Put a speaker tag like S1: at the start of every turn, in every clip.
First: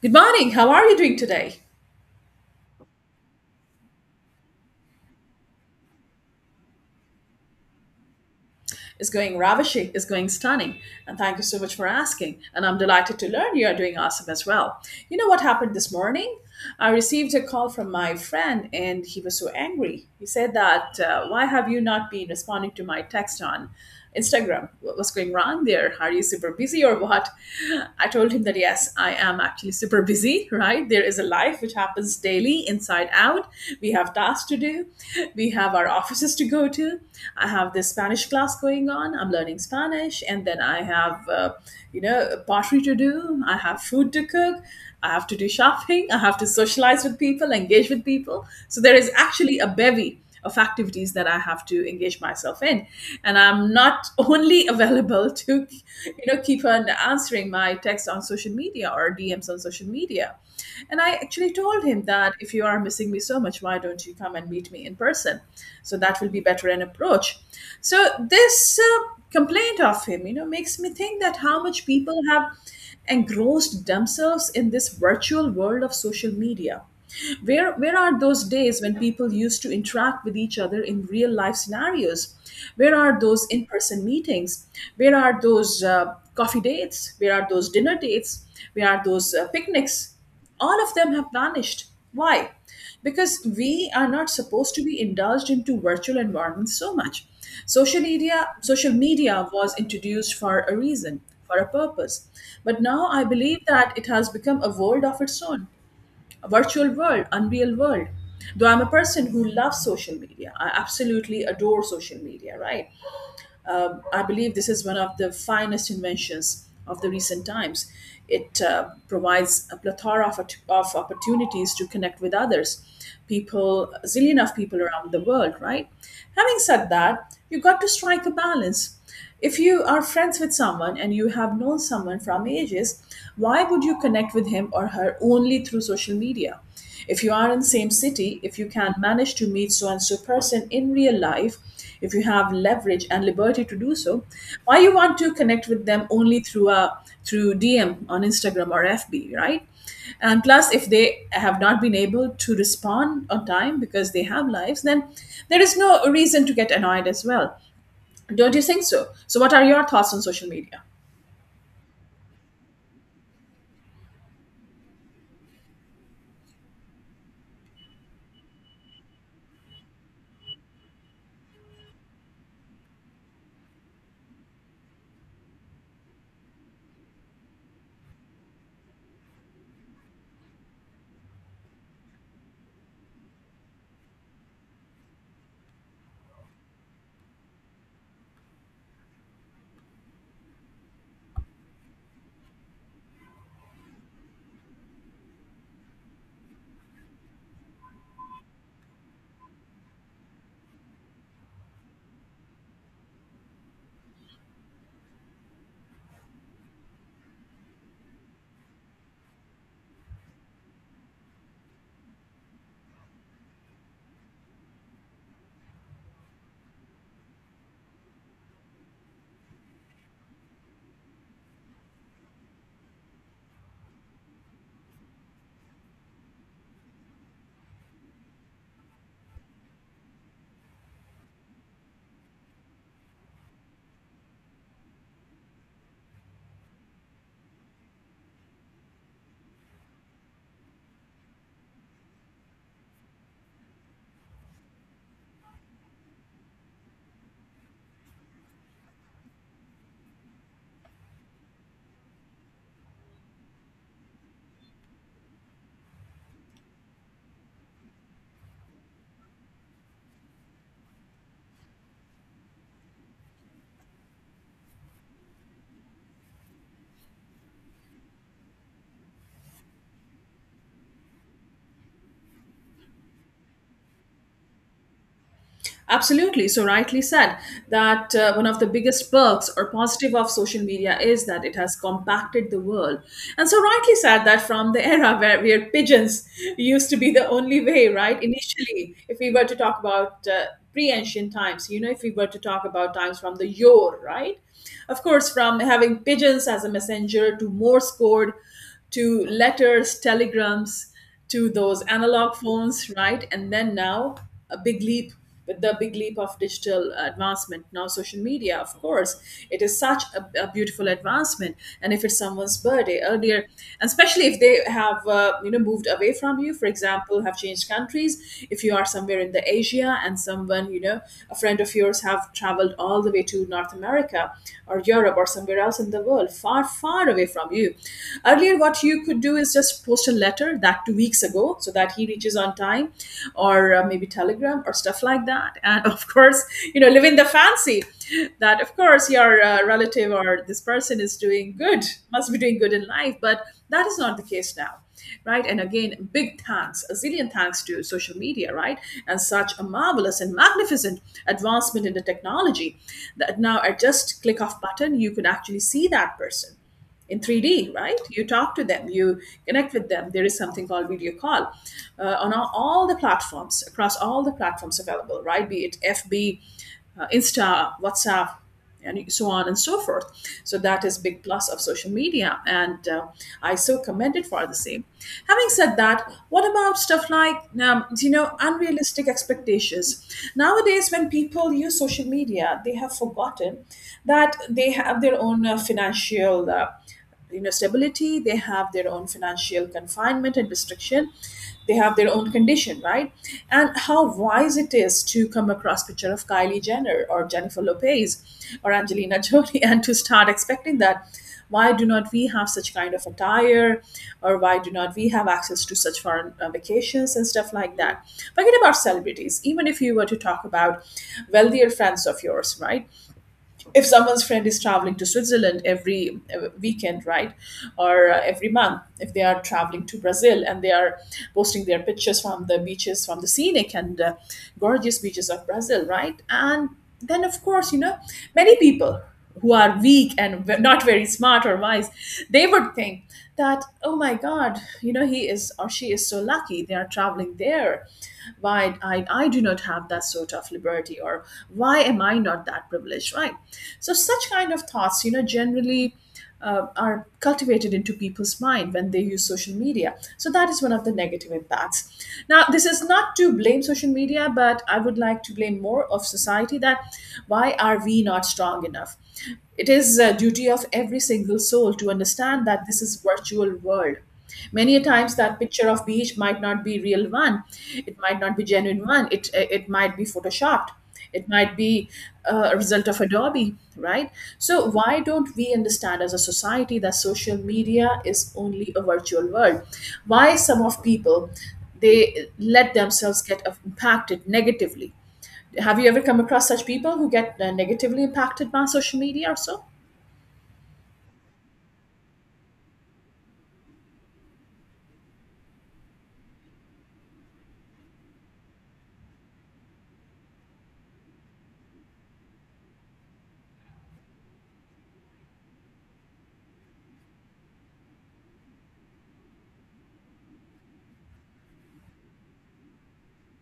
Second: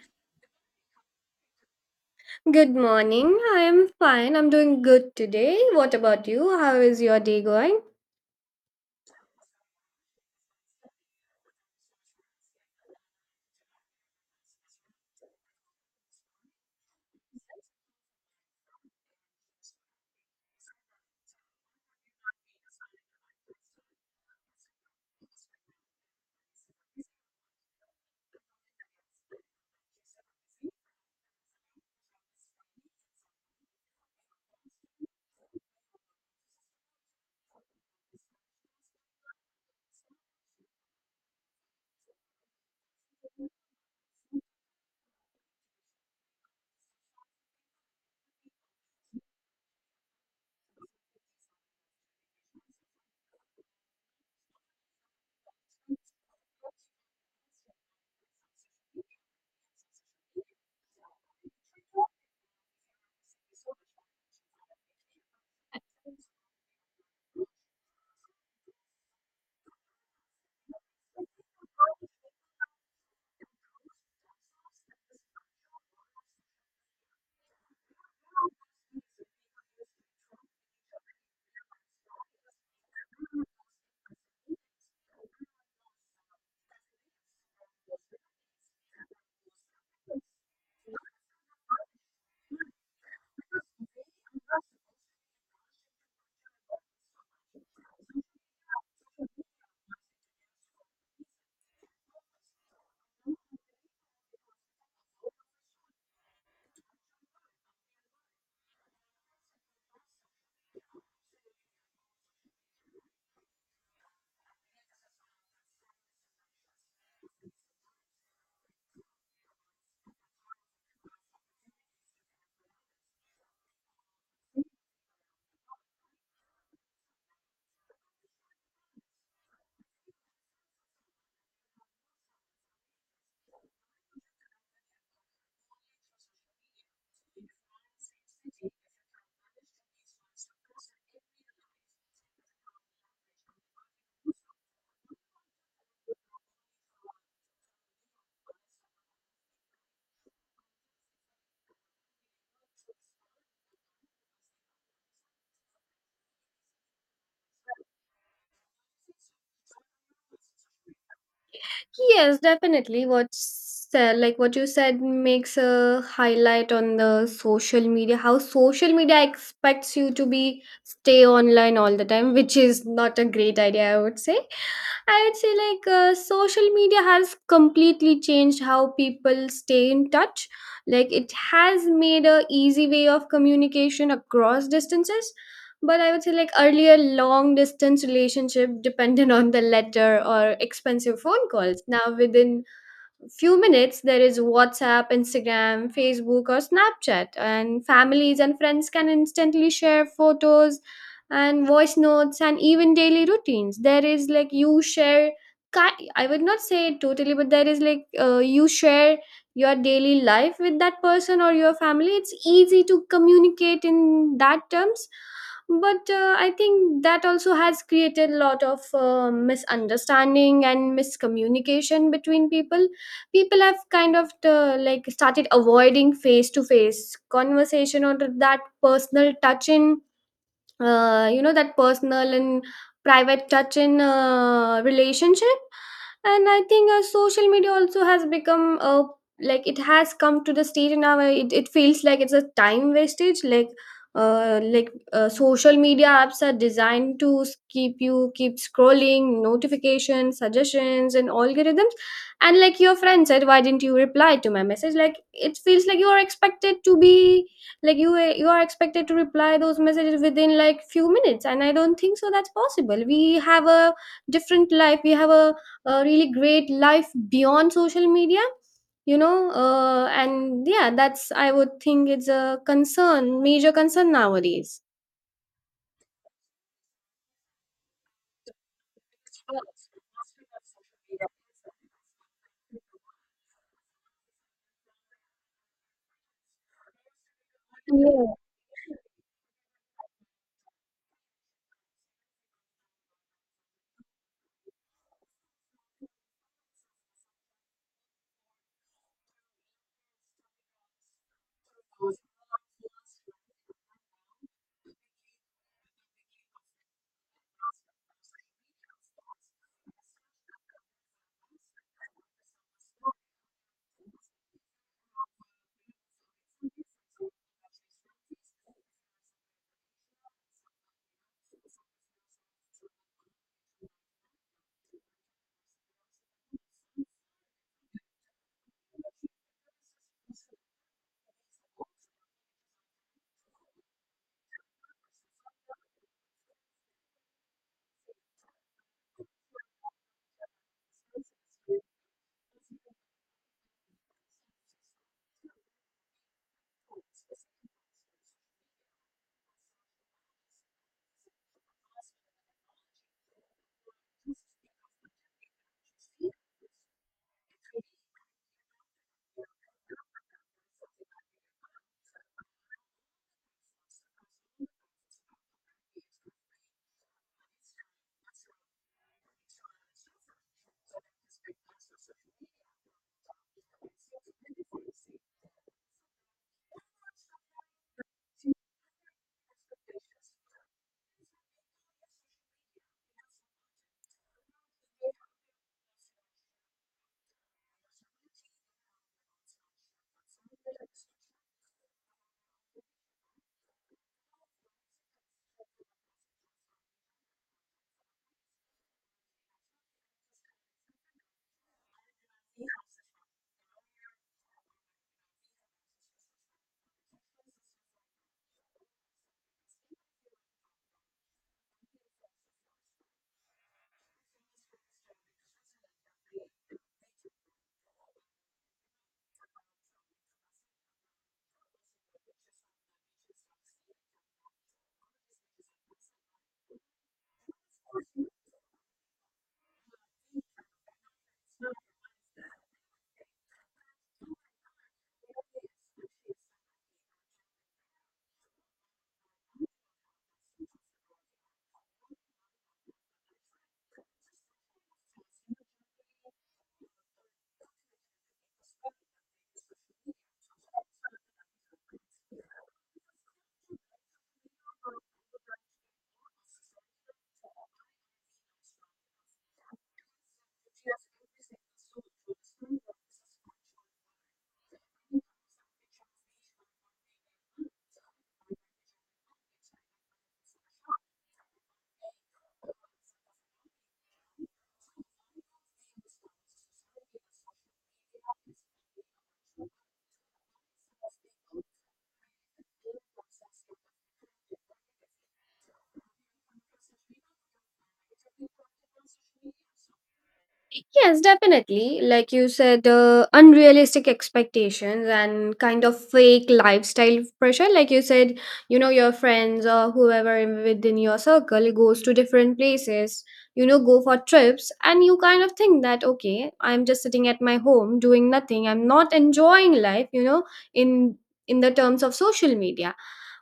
S1: Good morning. How are you doing today?
S2: Good morning. I am fine. I'm doing good today. What about you? How is your day going?
S1: It's going ravishing. It's going stunning. And thank you so much for asking. And I'm delighted to learn you are doing awesome as well. You know what happened this morning? I received a call from my friend and he was so angry. He said that, why have you not been responding to my text on Instagram. What's going wrong there? Are you super busy or what? I told him that yes, I am actually super busy, right? There is a life which happens daily, inside out. We have tasks to do, we have our offices to go to. I have this Spanish class going on. I'm learning Spanish, and then I have, pottery to do. I have food to cook. I have to do shopping. I have to socialize with people, engage with people. So there is actually a bevy of activities that I have to engage myself in. And I'm not only available to, keep on answering my texts on social media or DMs on social media. And I actually told him that if you are missing me so much, why don't you come and meet me in person? So that will be better an approach. So this complaint of him, makes me think that how much people have engrossed themselves in this virtual world of social media. Where are those days when people used to interact with each other in real life scenarios? Where are those in person meetings? Where are those coffee dates? Where are those dinner dates? Where are those picnics? All of them have vanished. Why? Because we are not supposed to be indulged into virtual environments so much. Social media was introduced for a reason, for a purpose. But now I believe that it has become a world of its own, a virtual world, unreal world. Though I'm a person who loves social media, I absolutely adore social media, right? I believe this is one of the finest inventions of the recent times. It provides a plethora of opportunities to connect with others, people, a zillion of people around the world, right? Having said that, you got to strike a balance. If you are friends with someone and you have known someone from ages, why would you connect with him or her only through social media? If you are in same city, if you can manage to meet so and so person in real life, if you have leverage and liberty to do so, why you want to connect with them only through DM on Instagram or FB, right? And plus, if they have not been able to respond on time because they have lives, then there is no reason to get annoyed as well. Don't you think so? So, what are your thoughts on social media?
S2: Yes, definitely. What's said, like what you said, makes a highlight on the social media. How social media expects you to be stay online all the time, which is not a great idea, I would say. I would say like social media has completely changed how people stay in touch. Like it has made a easy way of communication across distances, but I would say like earlier long distance relationship depended on the letter or expensive phone calls. Now within few minutes there is whatsapp instagram facebook or snapchat, and families and friends can instantly share photos and voice notes and even daily routines. There is like you share I would not say totally, but there is like you share your daily life with that person or your family. It's easy to communicate in that terms, but I think that also has created a lot of misunderstanding and miscommunication between People have kind of like started avoiding face to face conversation or that personal touch in you know, that personal and private touch in relationship. And I think social media also has become like it has come to the stage and now where it feels like it's a time wastage. Like social media apps are designed to keep you keep scrolling, notifications, suggestions and algorithms. And like your friend said, why didn't you reply to my message? Like it feels like you are expected to be like you are expected to reply those messages within like few minutes. And I don't think so that's possible. We have a different life. A really great life beyond social media, you know. And yeah, that's I would think it's a concern, major concern nowadays.
S1: Absolutely. So, rightly said that one of the biggest perks or positive of social media is that it has compacted the world. And so, rightly said that from the era where pigeons used to be the only way, right?
S2: Yeah.
S1: Initially, if we were to talk about pre ancient times, you know, if we were to talk about times from the yore, right? Of course, from having pigeons as a messenger to Morse code, to letters, telegrams, to those analog phones, right? And then now a big leap with the big leap of digital advancement. Now, social media, of course, it is such a beautiful advancement. And if it's someone's birthday earlier, and especially if they have moved away from you, for example, have changed countries. If you are somewhere in the Asia and someone a friend of yours have traveled all the way to North America or Europe or somewhere else in the world, far far away from you. Earlier, what you could do is just post a letter that 2 weeks ago so that he reaches on time, or maybe Telegram or stuff like that. And of course, live in the fancy that, of course, your relative or this person is doing good, must be doing good in life. But that is not the case now, right? And again, big thanks, a zillion thanks to social media, right? And such a marvelous and magnificent advancement in the technology that now at just click of button, you could actually see that person in 3D, right? You talk to them, you connect with them. There is something called video call on all the platforms, across all the platforms available, right? Be it FB, Insta, WhatsApp, and so on and so forth. So that is big plus of social media, and I so commend it for the same. Having said that, what about stuff like unrealistic expectations? Nowadays, when people use social media, they have forgotten that they have their own financial stability. They have their own financial confinement and restriction. They have their own condition, right? And how wise it is to come across picture of Kylie Jenner or Jennifer Lopez or Angelina Jolie and to start expecting that why do not we have such kind of attire, or why do not we have access to such foreign vacations and stuff like that? Forget about celebrities. Even if you were to talk about wealthier friends of yours, right? If someone's friend is traveling to Switzerland every weekend, right, or every month, if they are traveling to Brazil and they are posting their pictures from the beaches, from the scenic and gorgeous beaches of Brazil, right, and then of course, many people who are weak and not very smart or wise, they would think that, oh my god, he is or she is so lucky, they are traveling there. Why I do not have that sort of liberty, or why am I not that privileged, right? So such kind of thoughts, generally are cultivated into people's mind when they use social media. So that is one of the negative impacts. Now this is not to blame social media, but I would like to blame more of society. That, why are we not strong enough? It is a duty of every single soul to understand that this is virtual world. Many a times that picture of beach might not be real one. It might not be genuine one. It it might be photoshopped. It might be a result of Adobe, right? So why don't we understand as a society that social media is only a virtual world? Why some of people they let themselves get impacted negatively? Have you ever come across such people who get negatively impacted by social media or so?
S2: Yes, definitely. Like you said, unrealistic expectations and kind of fake lifestyle pressure. Like you said, you know, your friends or whoever within your circle goes to different places, you know, go for trips, and you kind of think that, okay, I'm just sitting at my home doing nothing. I'm not enjoying life, you know, in in the terms of social media.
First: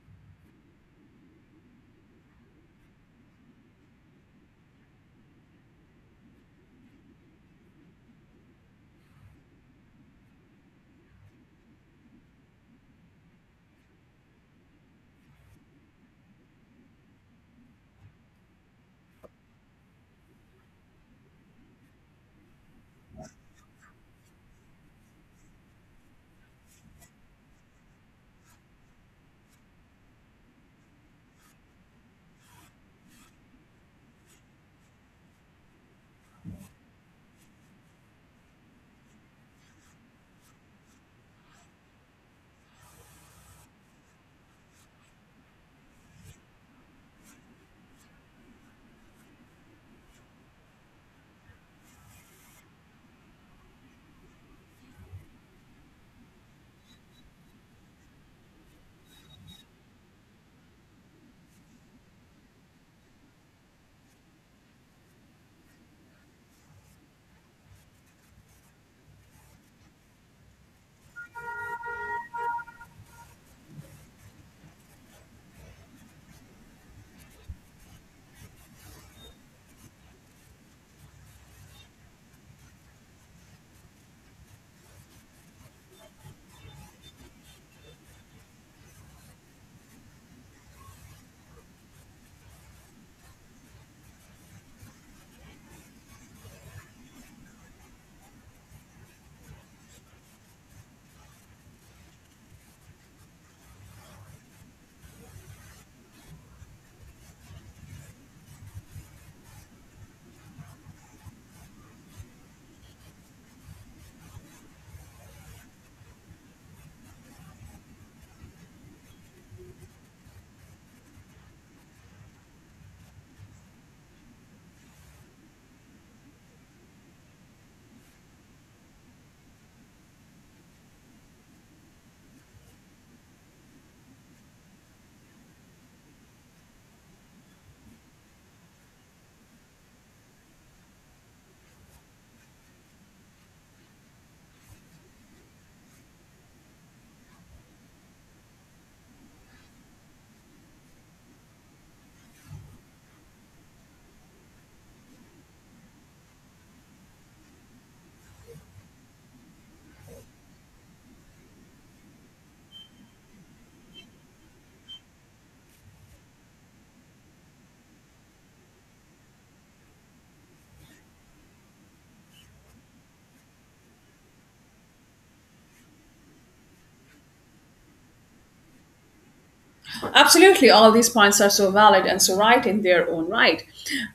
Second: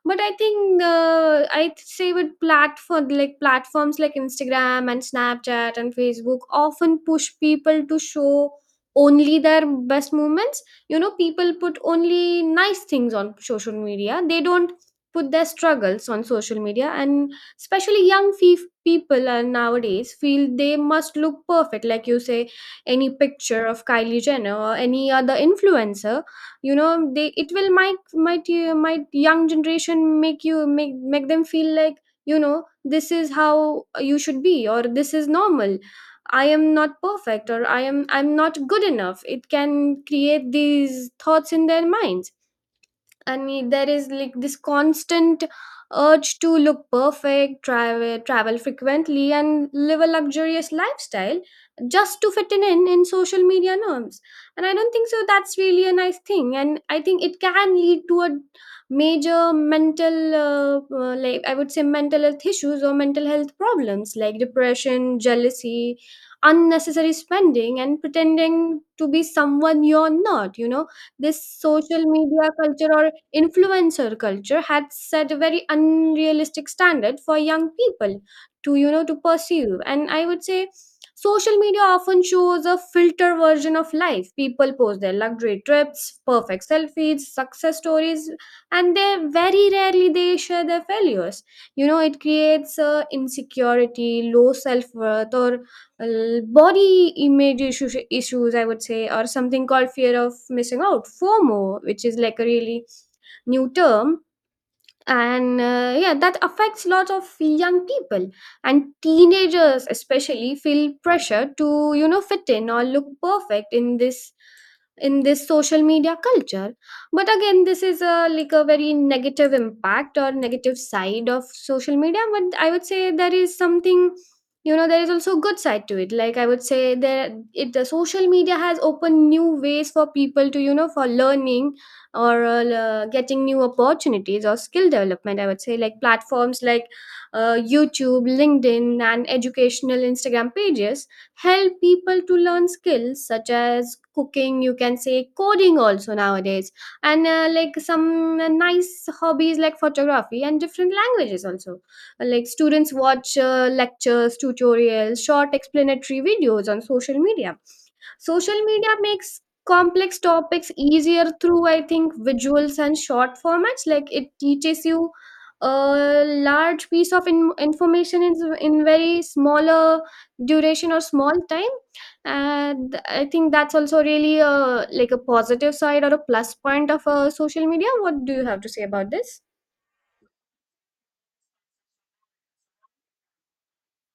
S2: But I think I'd say with platforms like instagram and snapchat and facebook often push people to show only their best moments. You know, people put only nice things on social media. They don't put their struggles on social media. And especially young people are nowadays feel they must look perfect. Like you say, any picture of kylie jenner or any other influencer, you know, they it will might young generation make them feel like, you know, this is how you should be, or this is normal. I am not perfect, or I'm not good enough. It can create these thoughts in their minds. And there is like this constant urge to look perfect, travel frequently and live a luxurious lifestyle just to fit in social media norms. And I don't think so that's really a nice thing. And I think it can lead to a major mental like I would say mental health issues or mental health problems, like depression, jealousy, unnecessary spending and pretending to be someone you're not, you know. This social media culture or influencer culture had set a very unrealistic standard for young people to, you know, to pursue. And I would say social media often shows a filter version of life. People post their luxury trips, perfect selfies, success stories, and they very rarely they share their failures. You know, it creates insecurity, low self-worth or body image issues, I would say, or something called fear of missing out, fomo, which is like a really new term. And yeah, that affects lots of young people. And teenagers especially feel pressure to, you know, fit in or look perfect in this social media culture. But again, this is a like a very negative impact or negative side of social media. But I would say there is something, you know, there is also a good side to it. Like I would say there it the social media has opened new ways for people to, you know, for learning, or getting new opportunities or skill development. I would say like platforms like youtube, linkedin and educational instagram pages help people to learn skills such as cooking, you can say coding also nowadays, and like some nice hobbies like photography and different languages also. Like students watch lectures, tutorials, short explanatory videos on social media. Social media makes complex topics easier through, I think, visuals and short formats. Like it teaches you a large piece of information in very smaller duration or small time. And I think that's also really a like a positive side or a plus point of social media. What do you have to say about this?
S1: Absolutely, all these points are so valid and so right in their own right.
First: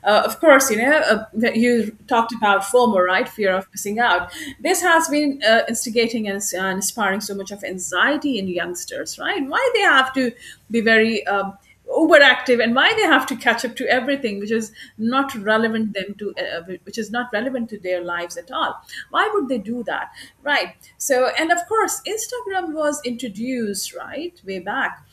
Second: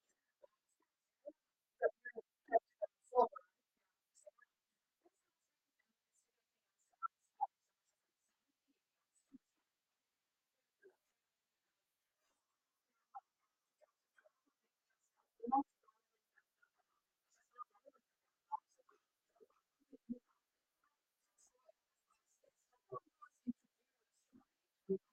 S1: Of course, that you talked about FOMO, right? Fear of missing out. This has been instigating and inspiring so much of anxiety in youngsters, right? Why they have to be very overactive and why they have to catch up to everything which is not relevant them to which is not relevant to their lives at all. Why would they do that, right? So and of course, Instagram was introduced right way back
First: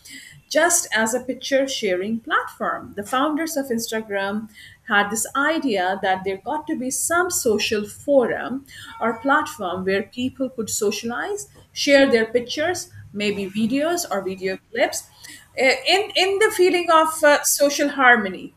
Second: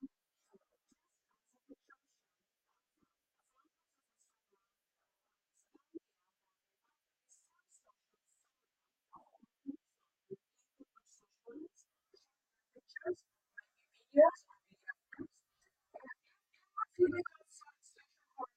S1: just as a picture sharing platform. The founders of Instagram had this idea that there got to be some social forum or platform where people could socialize, share their pictures, maybe videos or video clips, in the feeling of social harmony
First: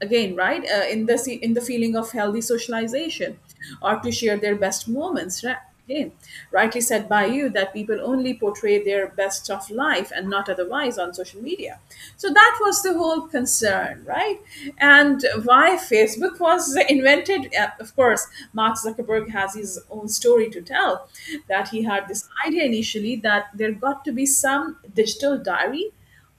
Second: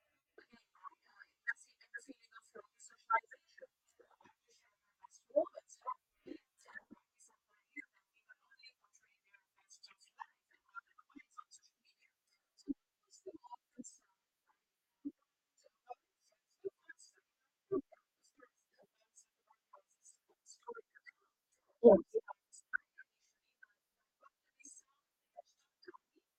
S1: again, right? In the feeling of healthy socialization, or to share their best moments, right? Again, rightly said by you that people only portray their best of life and not otherwise on social media. So that was the whole concern, right? And why Facebook was invented, of course, Mark Zuckerberg has his own story to tell, that he had this idea initially that there got to be some digital diary,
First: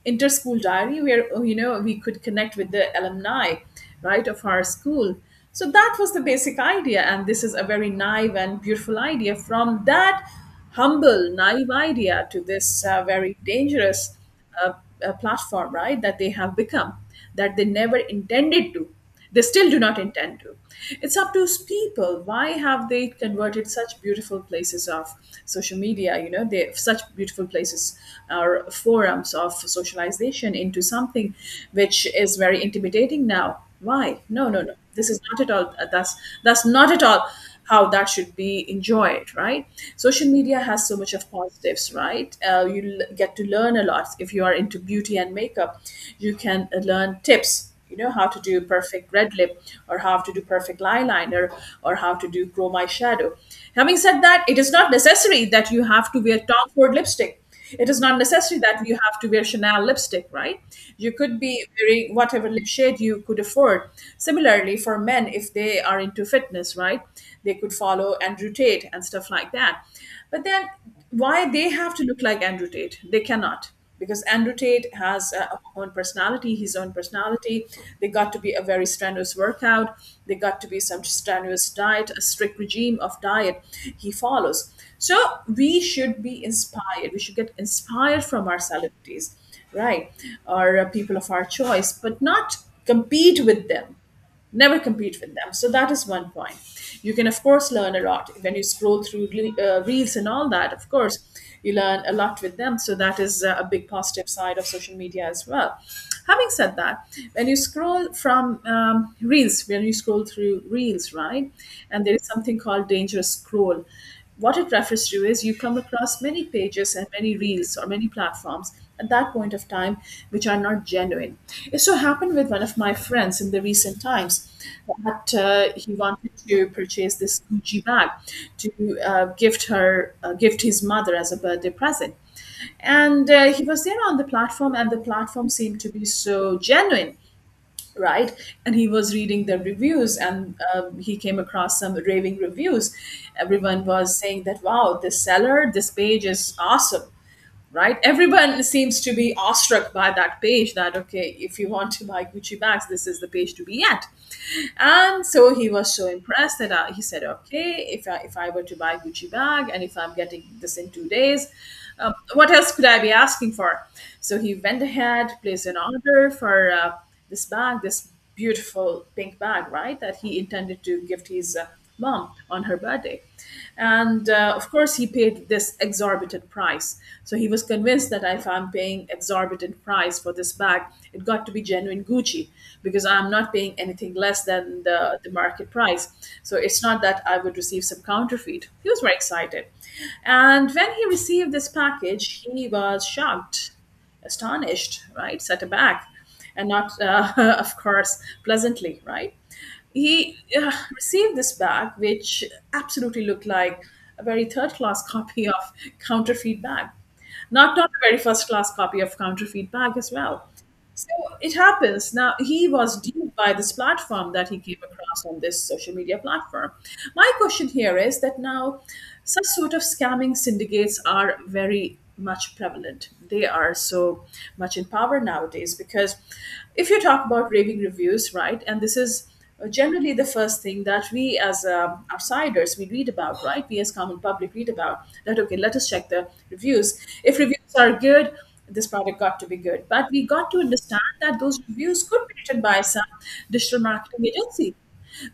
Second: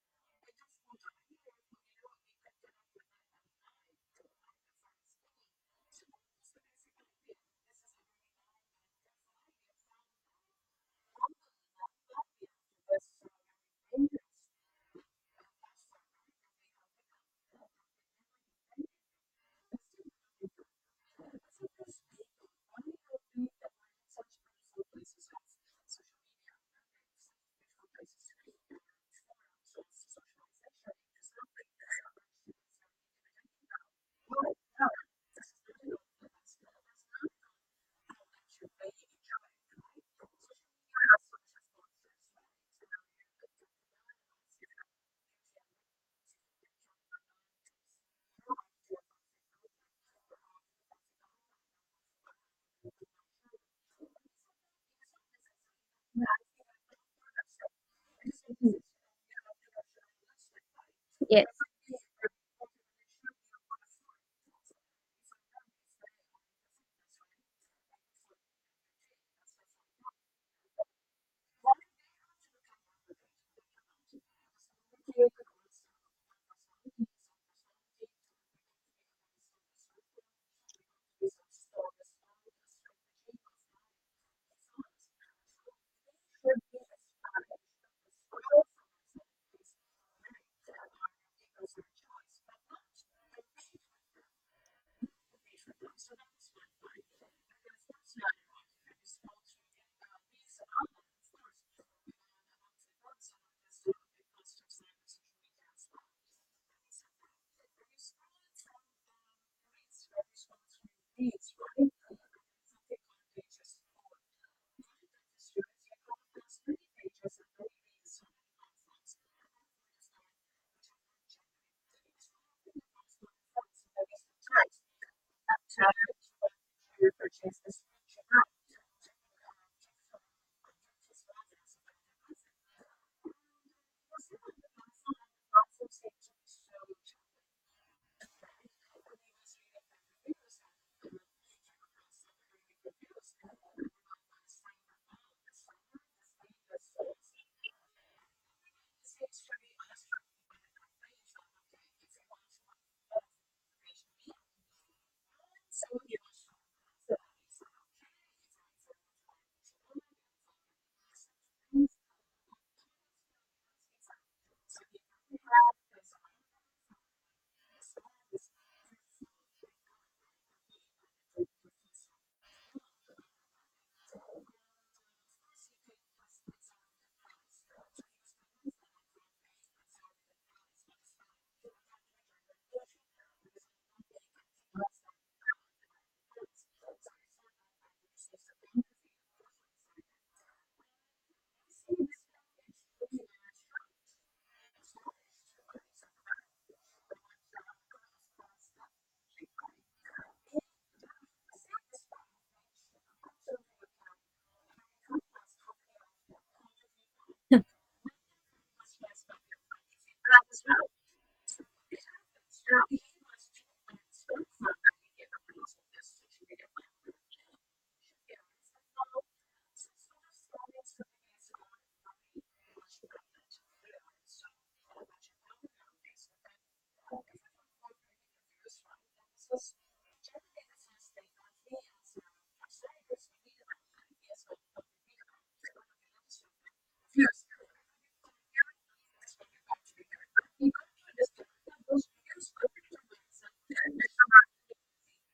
S1: inter-school diary where, oh, we could connect with the alumni, right, of our school. So that was the basic idea, and this is a very naive and beautiful idea. From that humble naive idea to this very dangerous uh, platform, right, that they have become, that they never intended to, they still do not intend to. It's up to people. Why have they converted such beautiful places of social media? They such beautiful places or forums of socialization into something which is very intimidating now. Why? No, no, no. This is not at all. That's not at all how that should be enjoyed, right? Social media has so much of positives, right? You get to learn a lot if you are into beauty and makeup. You can learn tips, you know, how to do perfect red lip, or how to do perfect eyeliner, or how to do chroma shadow. Having said that, it is not necessary that you have to wear Tom Ford lipstick. It is not necessary that you have to wear Chanel lipstick, right? You could
S2: Yes.
S1: be wearing whatever lip shade you could afford. Similarly, for men, if they are into fitness, right, they could follow Andrew Tate and stuff like that. But then, why they have to look like Andrew Tate? They cannot, because Andrew Tate has his own personality. They got to be a very strenuous workout. They got to be some strenuous diet, a strict regime of diet he follows. So we should be inspired. We should get inspired from our celebrities, right? Or people of our choice, but not compete with them. Never compete with them. So that is one point. You can, of course, learn a lot when you scroll through reels and all that. Of course, you learn a lot with them. So that is a big positive side of social media as well. Having said that, when you scroll through reels, right, and there is something called dangerous scroll. What it refers to is you come across many pages and many reels or many platforms at that point of time which are not genuine. It so happened with one of my friends in the recent times that he wanted to purchase this Gucci bag to gift his mother as a birthday present. And he was there on the platform, and the platform seemed to be so genuine, right? And he was reading the reviews, and he came across some raving reviews. Everyone was saying that, wow, this seller, this page is awesome, right? Everyone seems to be awestruck by that page that, okay, if you want to buy Gucci bags, this is the page to be at. And so he was so impressed that he said, okay, if I were to buy Gucci bag and if I'm getting this in 2 days, what else could I be asking for? So he went ahead, placed an order for this bag, this beautiful pink bag, right, that he intended to gift his mom on her birthday. And of course, he paid this exorbitant price. So he was convinced that if I'm paying exorbitant price for this bag, it got to be genuine Gucci, because I'm not paying anything less than the market price. So it's not that I would receive some counterfeit. He was very excited. And when he received this package, he was shocked, astonished, right? Set aback, and not, of course, pleasantly, right? He received this bag, which absolutely looked like a very third class copy of counterfeit bag. Not a very first class copy of counterfeit bag as well. So it happens. Now, he was duped by this platform that he came across on this social media platform. My question here is that now such sort of scamming syndicates are very much prevalent. They are so much in power nowadays because if you talk about raving reviews, right, and this is generally the first thing that we as outsiders, we read about, right? We as common public read about that, okay, let us check the reviews. If reviews are good, this product got to be good. But we got to understand that those reviews could be written by some digital marketing agency.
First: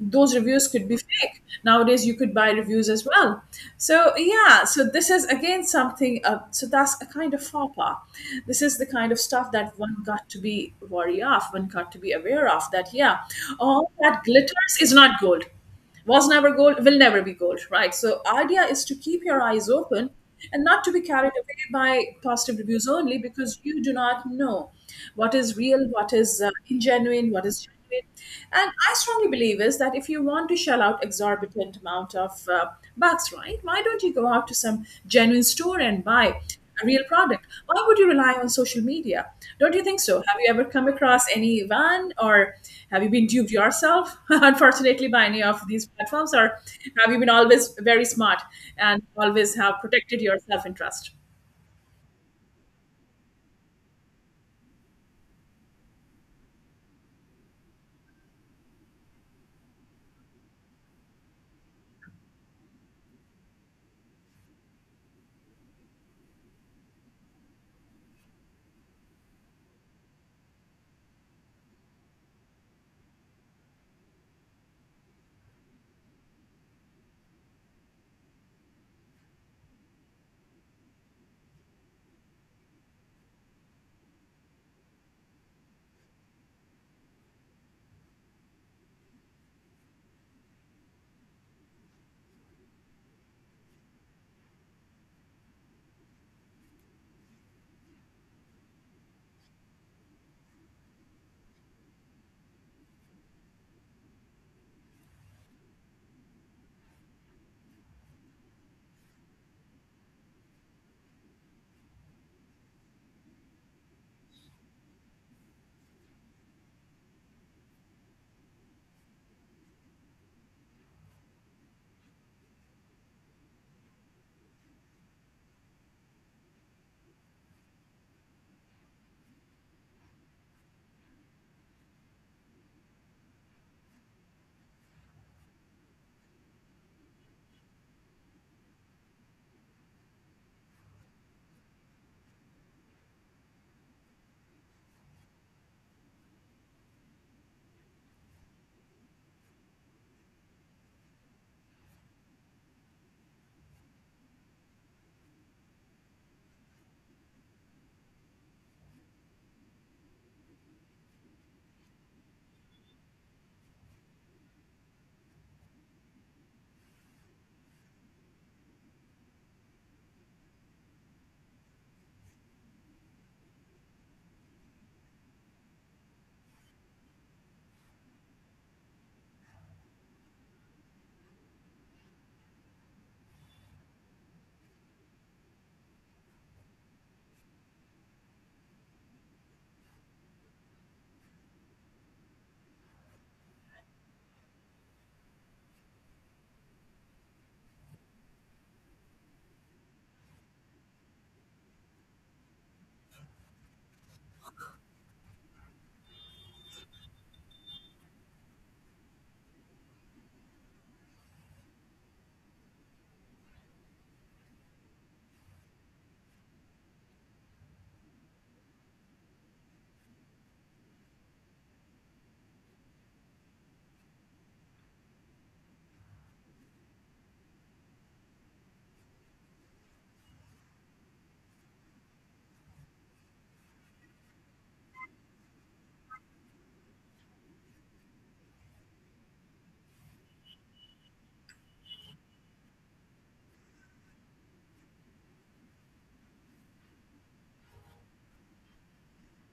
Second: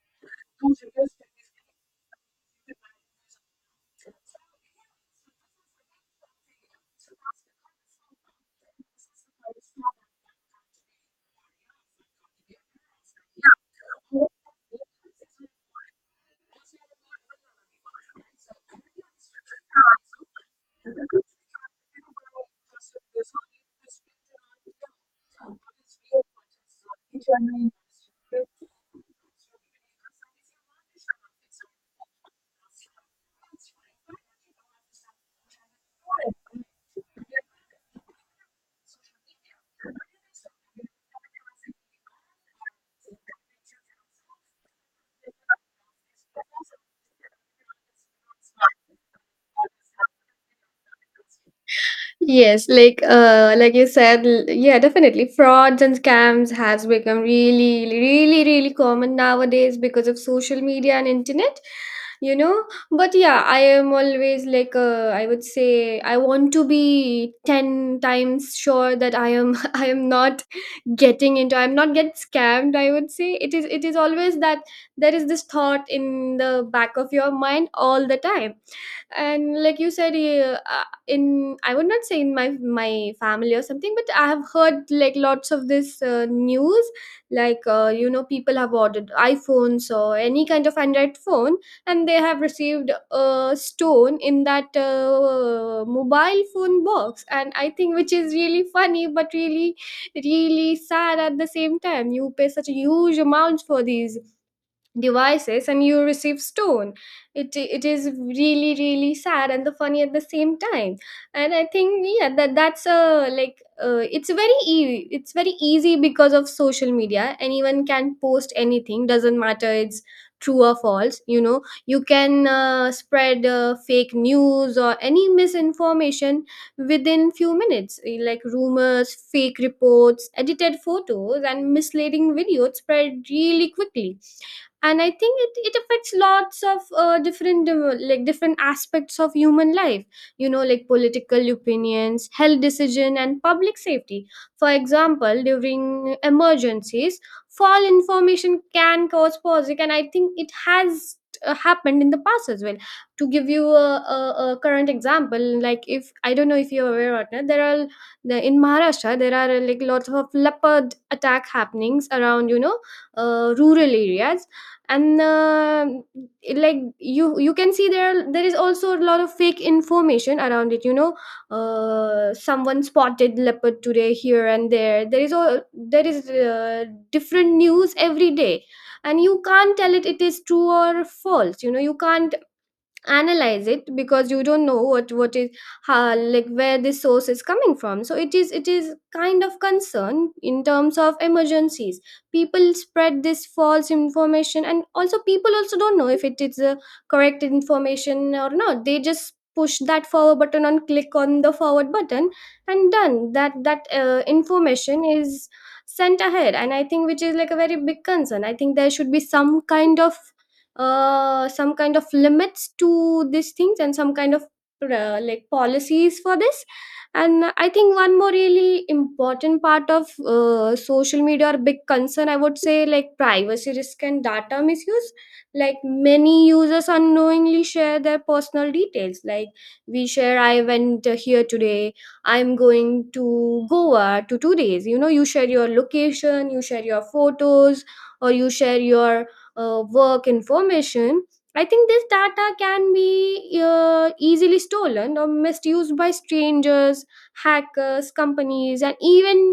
S1: Those reviews could be fake. Nowadays you could buy reviews as well. So, yeah, so this is again something, so that's a kind of fapa. This is the kind of stuff that one got to be wary of, one got to be aware of, that, yeah, all that glitters is not gold, was never gold, will never be gold, right? So idea is to keep your eyes open and not to be carried away by positive reviews only, because you do not know what is real, what is ingenuine, what is genuine. And I strongly believe is that if you want to shell out exorbitant amount of bucks, right, why don't you go out to some genuine store and buy a real product? Why would you rely on social media? Don't you think so? Have you ever come across any van, or have you been duped yourself, unfortunately, by any of these platforms? Or have you been always very smart and always have protected your self interest?
S2: Yes, like like you said, yeah, definitely. Frauds and scams has become really, really, really common nowadays because of social media and internet, you know. But yeah, I am always like I would say I want to be ten times sure that I am I am not getting into I'm not get scammed, I would say. It is always that there is this thought in the back of your mind all the time. And like you said, yeah, in I would not say in my family or something, but I have heard like lots of this news. Like you know, people have ordered iphones or any kind of android phone, and they have received a stone in that mobile phone box. And I think which is really funny but really really sad at the same time. You pay such a huge amount for these devices and you receive stone. It is really really sad and the funny at the same time. And I think, yeah, that that's a like it's very it's very easy because of social media anyone can post anything doesn't matter it's true or false, you know. You can spread fake news or any misinformation within few minutes. Like rumors, fake reports, edited photos and misleading videos spread really quickly. And I think it affects lots of different like different aspects of human life, you know, like political opinions, health decision and public safety. For example, during emergencies, fall information can cause panic, and I think it has happened in the past as well. To give you a current example, like if I don't know if you're aware or not, there are in maharashtra there are like lots of leopard attack happenings around, you know, rural areas. And like you can see there there is also a lot of fake information around it, you know. Someone spotted leopard today here and there. There is all There is different news every day. And you can't tell it it is true or false, you know. You can't analyze it because you don't know what is how like where this source is coming from. So it is kind of concern in terms of emergencies. People spread this false information, and also people also don't know if it is a correct information or not. They just push that forward button and click on the forward button, and done, that that information is sent ahead. And I think which is like a very big concern. I think there should be some kind of limits to these things and some kind of like policies for this. And I think one more really important part of social media or big concern, I would say, like privacy risk and data misuse. Like many users unknowingly share their personal details. Like we share I went here today, I'm going to goa to 2 days, you know. You share your location, you share your photos or you share your work information. I think this data can be easily stolen or misused by strangers, hackers, companies, and even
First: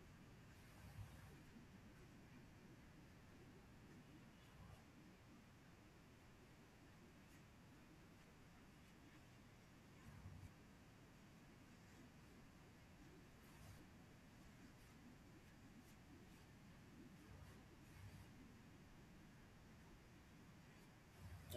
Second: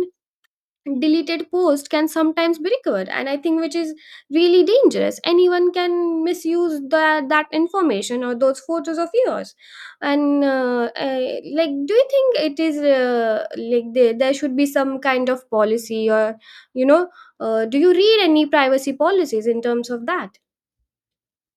S2: deleted posts can sometimes be recovered. And I think which is really dangerous. Anyone can misuse that that information or those photos of yours. And like, do you think it is like there should be some kind of policy or, you know, do you read any privacy policies in terms of that?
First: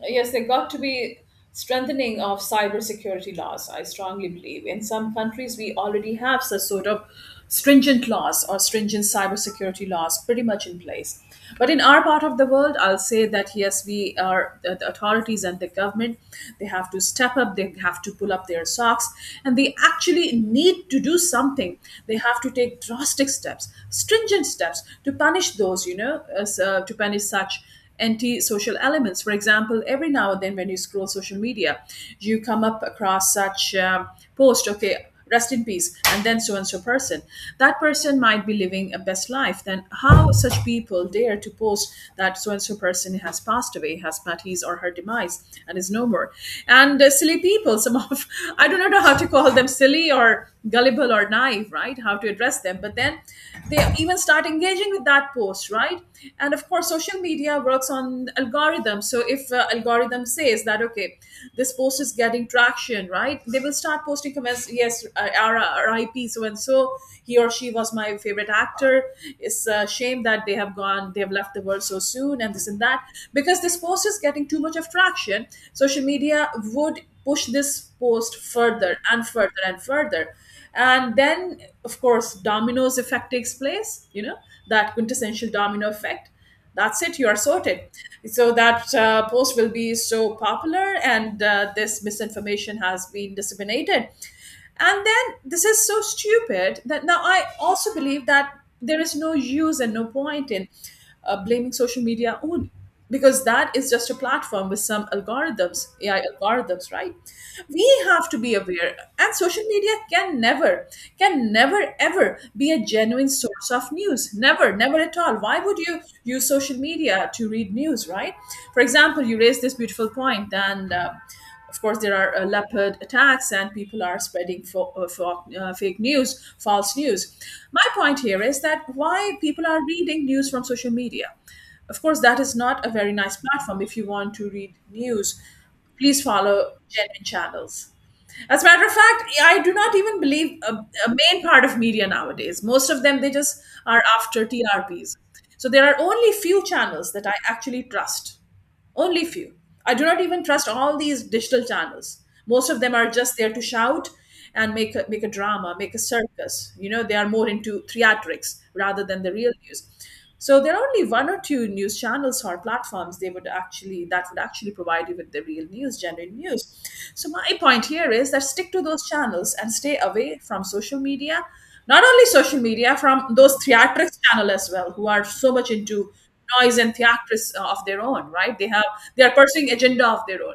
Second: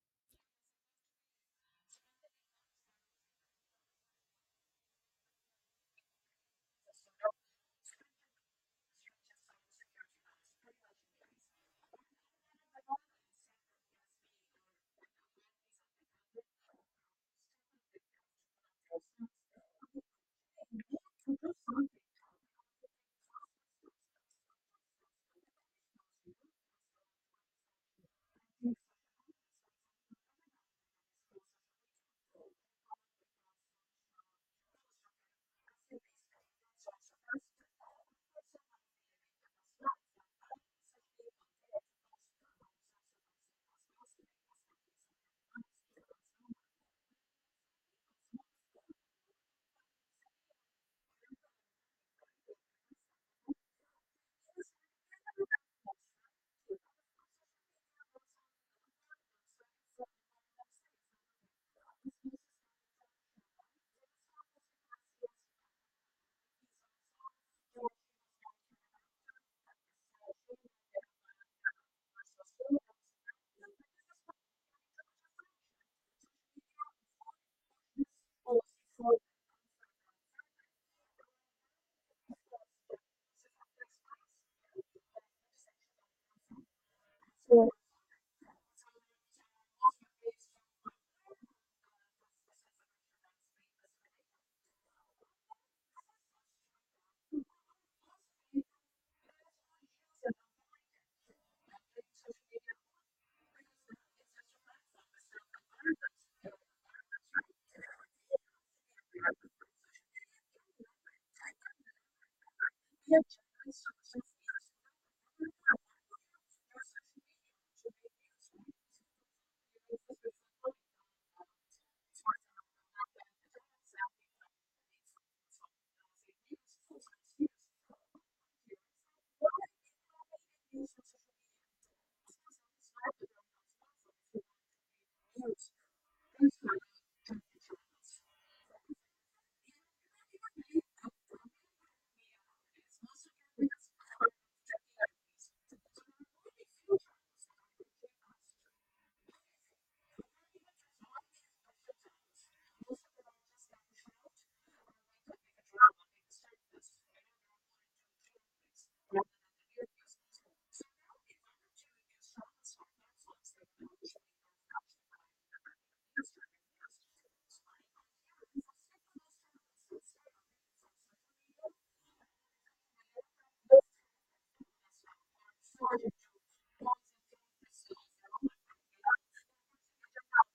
S1: Yes, there got to be strengthening of cybersecurity laws. I strongly believe in some countries we already have such sort of stringent laws or stringent cybersecurity laws pretty much in place. But in our part of the world, I'll say that, yes, we are the authorities and the government. They have to step up. They have to pull up their socks, and they actually need to do something. They have to take drastic steps, stringent steps to punish those, you know, to punish such anti-social elements. For example, every now and then when you scroll social media, you come up across such post, okay, rest in peace and then so and so person. That person might be living a best life. Then how such people dare to post that so and so person has passed away, has met his or her demise, and is no more? And silly people, some of I do not know how to call them, silly or gullible or naive, right? How to address them. But then they even start engaging with that post, right? And of course, social media works on algorithms. So if algorithm says that, okay, this post is getting traction, right? They will start posting comments, yes, RIP, so and so, he or she was my favorite actor. It's a shame that they have gone, they have left the world so soon, and this and that. Because this post is getting too much of traction, social media would push this post further and further and further, and then of course domino's effect takes place, you know, that quintessential domino effect. That's it, you are sorted. So that post will be so popular, and this misinformation has been disseminated. And then this is so stupid that now I also believe that there is no use and no point in blaming social media on, because that is just a platform with some algorithms, AI algorithms, right? We have to be aware, and social media can never ever be a genuine source of news. Never, never at all. Why would you use social media to read news, right? For example, you raised this beautiful point, and of course, there are leopard attacks, and people are spreading fake news, false news. My point here is that why people are reading news from social media. Of course, that is not a very nice platform. If you want to read news, please follow genuine channels. As a matter of fact, I do not even believe a main part of media nowadays. Most of them, they just are after TRPs. So there are only few channels that I actually trust. Only few. I do not even trust all these digital channels. Most of them are just there to shout and make a drama, make a circus. You know, they are more into theatrics rather than the real news. So there are only one or two news channels or platforms they would actually that would actually provide you with the real news, genuine news. So my point here is that stick to those channels and stay away from social media. Not only social media, from those theatrics channel as well, who are so much into noise and theatrics of their own. Right, they have they are pursuing agenda of their own,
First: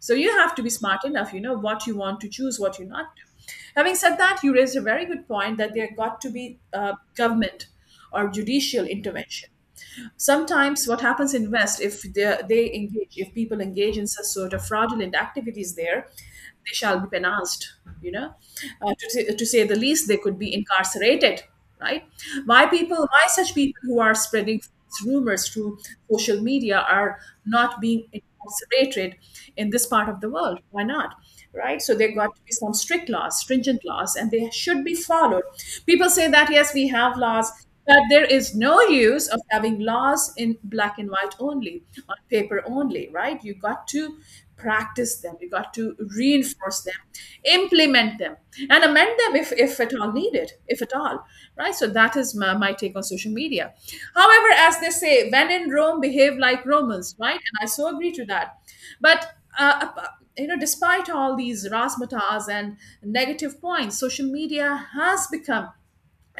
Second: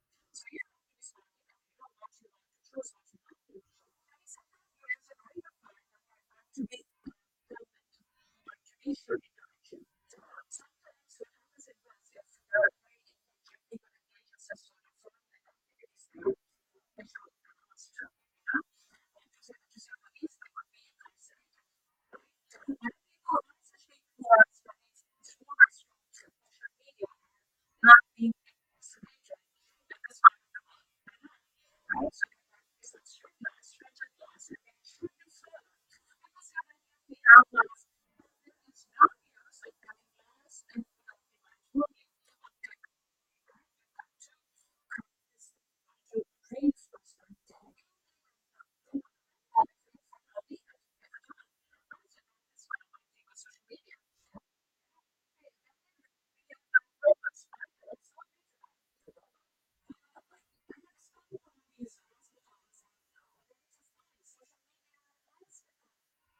S1: so you have to be smart enough, you know what you want to choose, what you not. Having said that, you raised a very good point that there got to be government or judicial intervention. Sometimes what happens in west, if they, they engage if people engage in such sort of fraudulent activities there, they shall be penalized, you know, to to say the least, they could be incarcerated, right? Why people, why such people who are spreading false rumors through social media are not being incarcerated in this part of the world? Why not, right? So there got to be some strict laws, stringent laws, and they should be followed. People say that yes, we have laws, that there is no use of having laws in black and white only, on paper only, right? You got to practice them, you got to reinforce them, implement them, and amend them if at all needed, if at all, right? So that is my take on social media. However, as they say, when in Rome, behave like Romans, right? And I so agree to that. But uh, uh, you know, despite all these razzmatazz and negative points, social media has become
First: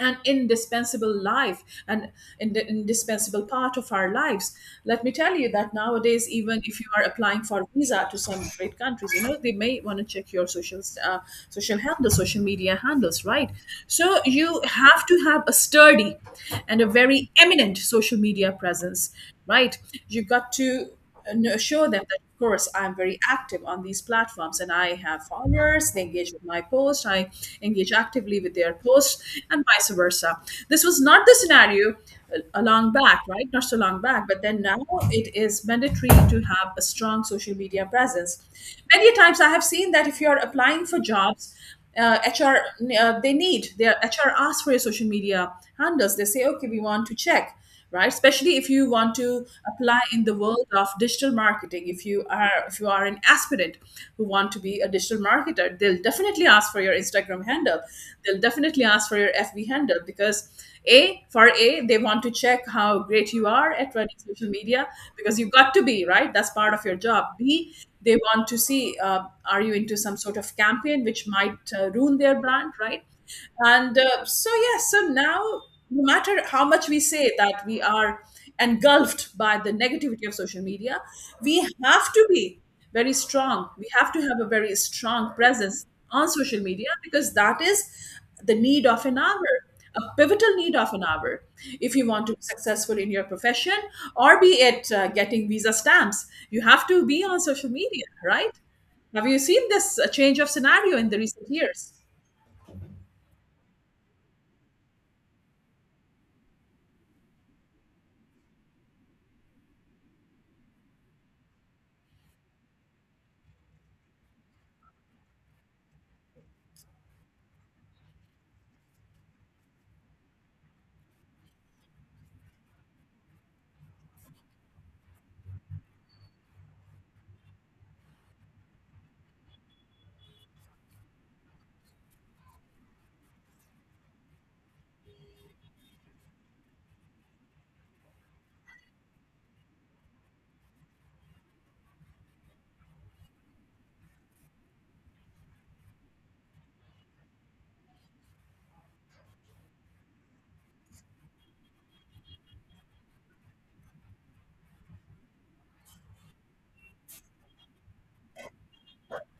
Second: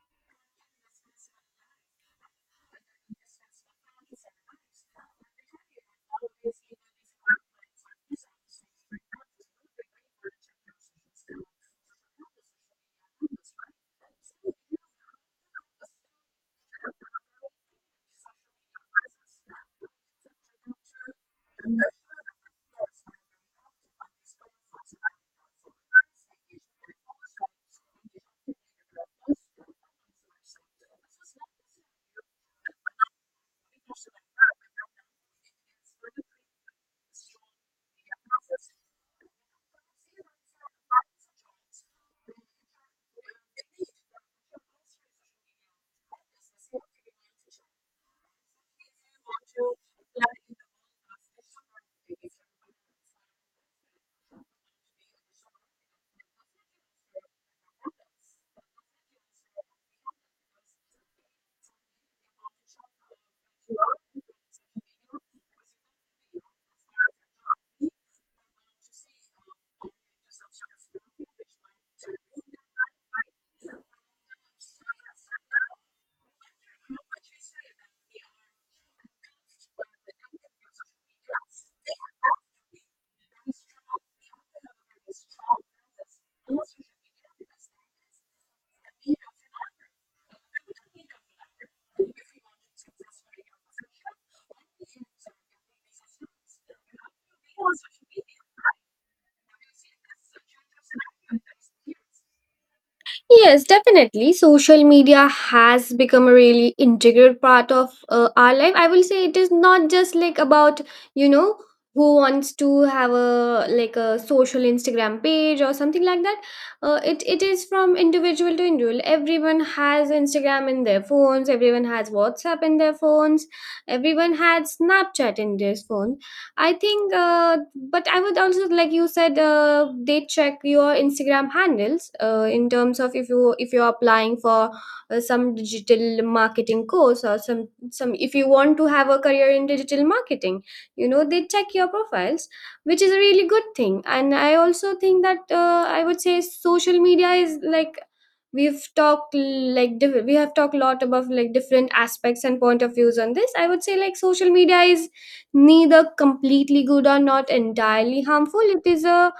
S1: an indispensable part of our lives. Let me tell you that nowadays, even if you are applying for visa to some great countries, you know they may want to check your social social handles, social media handles, right? So you have to have a sturdy and a very eminent social media presence, right? You've got to, and show them that, of course, I'm very active on these platforms and I have followers. They engage with my post, I engage actively with their posts, and vice versa. This was not the scenario a long back, right? Not so long back, but then now it is mandatory to have a strong social media presence. Many times I have seen that if you're applying for jobs, HR, they need their HR asks for your social media handles. They say, okay, we want to check. Right, especially if you want to apply in the world of digital marketing, if you are an aspirant who want to be a digital marketer, they'll definitely ask for your Instagram handle, they'll definitely ask for your FB handle, because A, for A, they want to check how great you are at running social media, because you've got to be, right, that's part of your job. B, they want to see, are you into some sort of campaign which might ruin their brand, right? And so yes, so now, no matter how much we say that we are engulfed by the negativity of social media, we have to be very strong. We have to have a very strong presence on social media, because that is the need of an hour, a pivotal need of an hour. If you want to be successful in your profession, or be it getting visa stamps, you have to be on social media, right? Have you seen this change of scenario in the recent years?
S2: Yes, definitely. Social media has become a really integral part of our life. I will say it is not just like about, you know, who wants to have a like a social Instagram page or something like that. It is from individual to individual. Everyone has Instagram in their phones, everyone has WhatsApp in their phones, everyone has Snapchat in their phones, I think. But I would also like you said, they check your Instagram handles in terms of if you're applying for some digital marketing course or some if you want to have a career in digital marketing, you know, they check your profiles, which is a really good thing. And I also think that I would say social media is like we've talked like we have talked a lot about like different aspects and point of views on this. I would say like social media is neither completely good or not entirely harmful. It is a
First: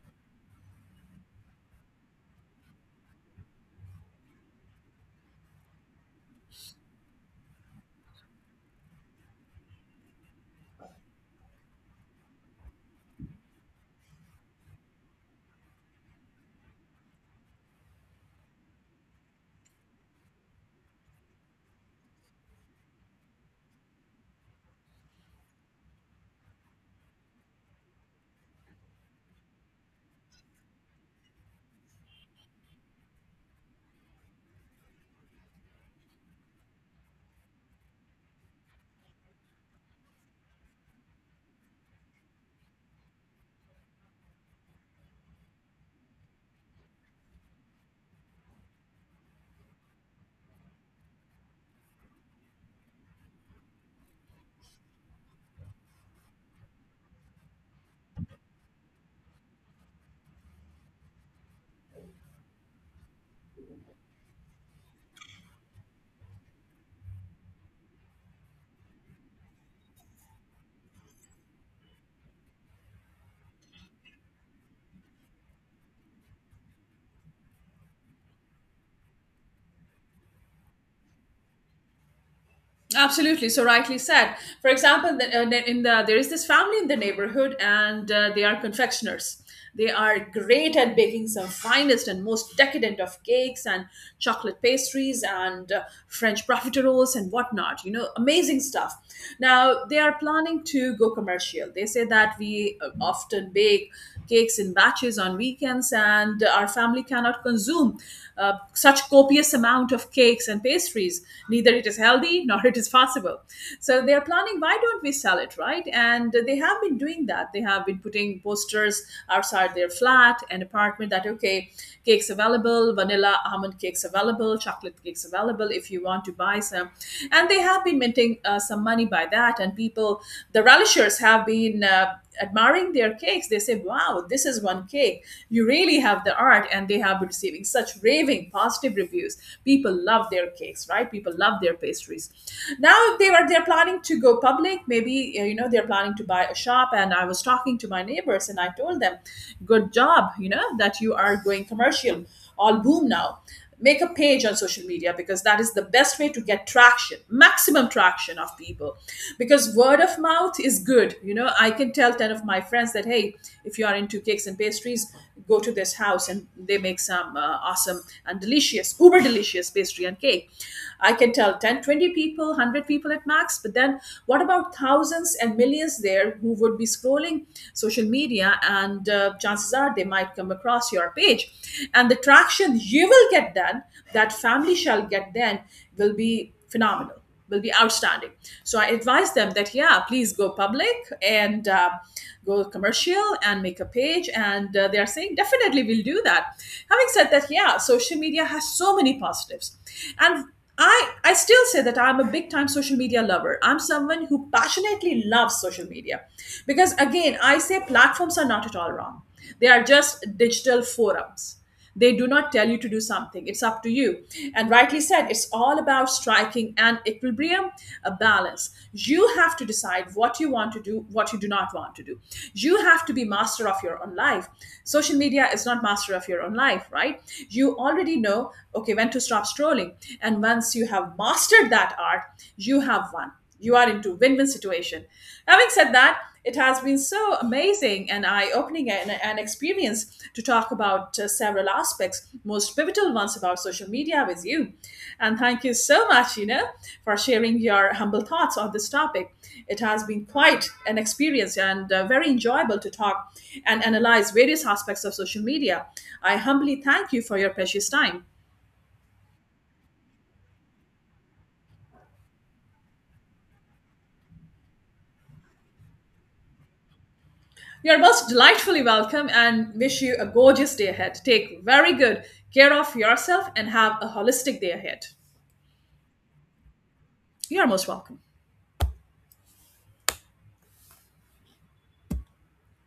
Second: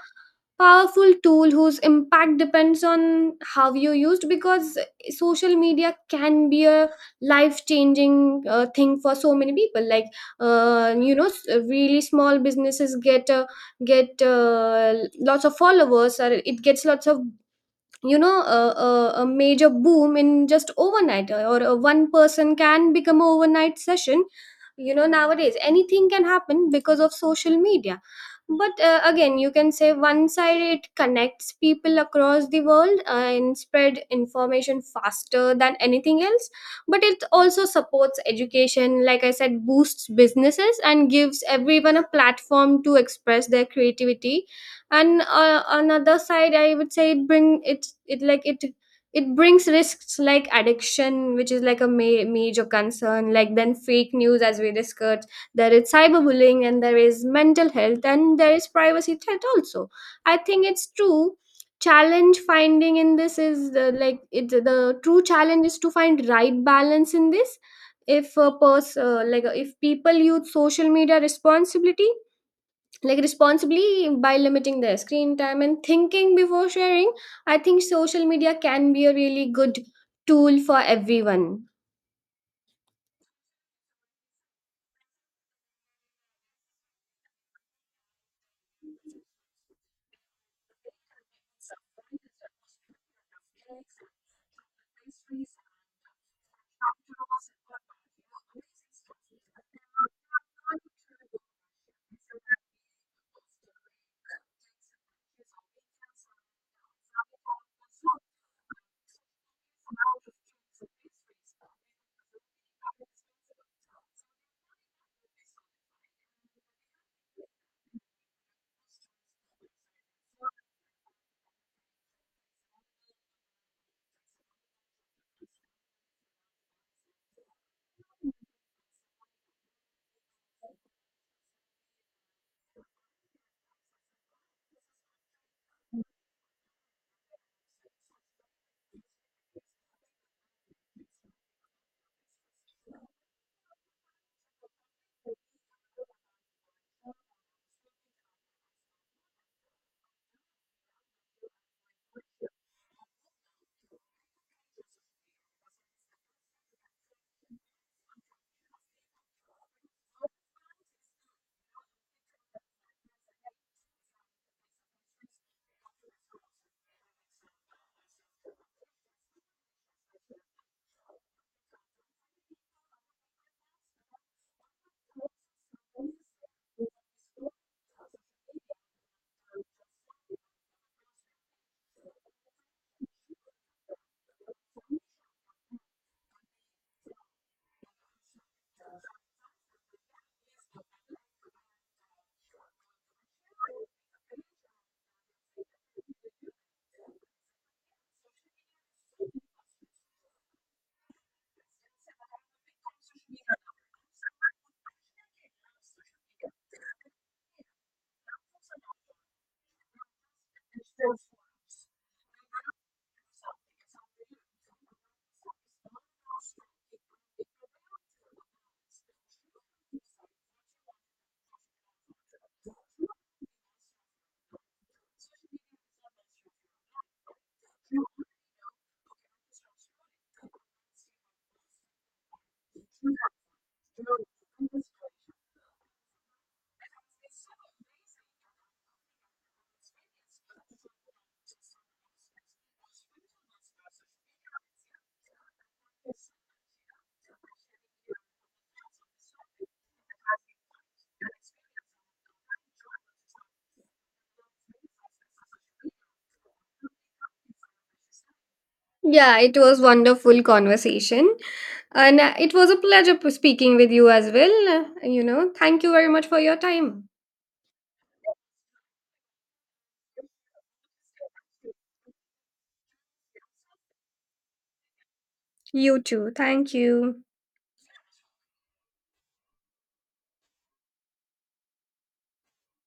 S2: powerful tool whose impact depends on how you used, because social media can be a life changing thing for so many people. Like, you know, really small businesses get lots of followers, or it gets lots of, you know, a major boom in just overnight, or a one person can become an overnight session, you know. Nowadays anything can happen because of social media. But again, you can say one side it connects people across the world and spread information faster than anything else, but it also supports education, like I said, boosts businesses and gives everyone a platform to express their creativity. And another side, I would say, it brings risks like addiction, which is like a major concern, like then fake news, as we discussed, there is cyberbullying and there is mental health and there is privacy threat also. I think it's true. Challenge finding in this is like it the true challenge is to find right balance in this. If a person like if people use social media responsibility, like responsibly, by limiting their screen time and thinking before sharing, I think social media can be a really good tool for everyone.
S1: Absolutely. So rightly said. For example, the- in the there is this family in the neighborhood, and they are confectioners. They are great at baking some finest and most decadent of cakes and chocolate pastries and French profiteroles and whatnot. You know, amazing stuff. Now they are planning to go commercial. They say that we often bake cakes in batches on weekends, and our family cannot consume such copious amount of cakes and pastries. Neither it is healthy nor it is possible. So they are planning, why don't we sell it, right? And they have been doing that. They have been putting posters outside their flat and apartment that, okay, cakes available, vanilla almond cakes available, chocolate cakes available if you want to buy some. And they have been minting some money by that, and people, the relishers have been. Admiring their cakes, they say wow, this is one cake, you really have the art. And they have been receiving such raving positive reviews. People love their cakes, right? People love their pastries. Now they're planning to go public, maybe, you know, they're planning to buy a shop. And I was talking to my neighbors, and I told them, good job, you know, that you are going commercial, all boom now. Make a page on social media, because that is the best way to get traction, maximum traction of people. Because word of mouth is good, you know, I can tell 10 of my friends that, hey, if you are into cakes and pastries, go to this house and they make some awesome and delicious, uber delicious pastry and cake. I can tell 10, 20 people, 100 people at max, but then what about thousands and millions there, who would be scrolling social media, and chances are they might come across your page, and the traction you will get then, that family shall get then, will be phenomenal, will be outstanding. So I advise them that yeah, please go public and go commercial and make a page. And they are saying definitely we'll do that. Having said that, yeah, social media has so many positives. And I still say that I'm a big time social media lover. I'm someone who passionately loves social media, because, again, I say platforms are not at all wrong. They are just digital forums. They do not tell you to do something, it's up to you. And rightly said, it's all about striking an equilibrium, a balance. You have to decide what you want to do, what you do not want to do. You have to be master of your own life. Social media is not master of your own life, right? You already know, okay, when to stop stops trolling. And once you have mastered that art, you have won. You are into win-win situation. Having said that, it has been so amazing and eye-opening and an experience to talk about several aspects, most pivotal ones about social media with you. And thank you so much, you know, for sharing your humble thoughts on this topic. It has been quite an experience and very enjoyable to talk and analyze various aspects of social media. I humbly thank you for your precious time.
S2: Yeah, it was wonderful conversation. And it was a pleasure speaking with you as well. You know, thank you very much for your time.
S1: You're most delightfully welcome and wish you a gorgeous day ahead. Take very good care of yourself and have a holistic day ahead.
S2: You too, thank you.
S1: You're most welcome.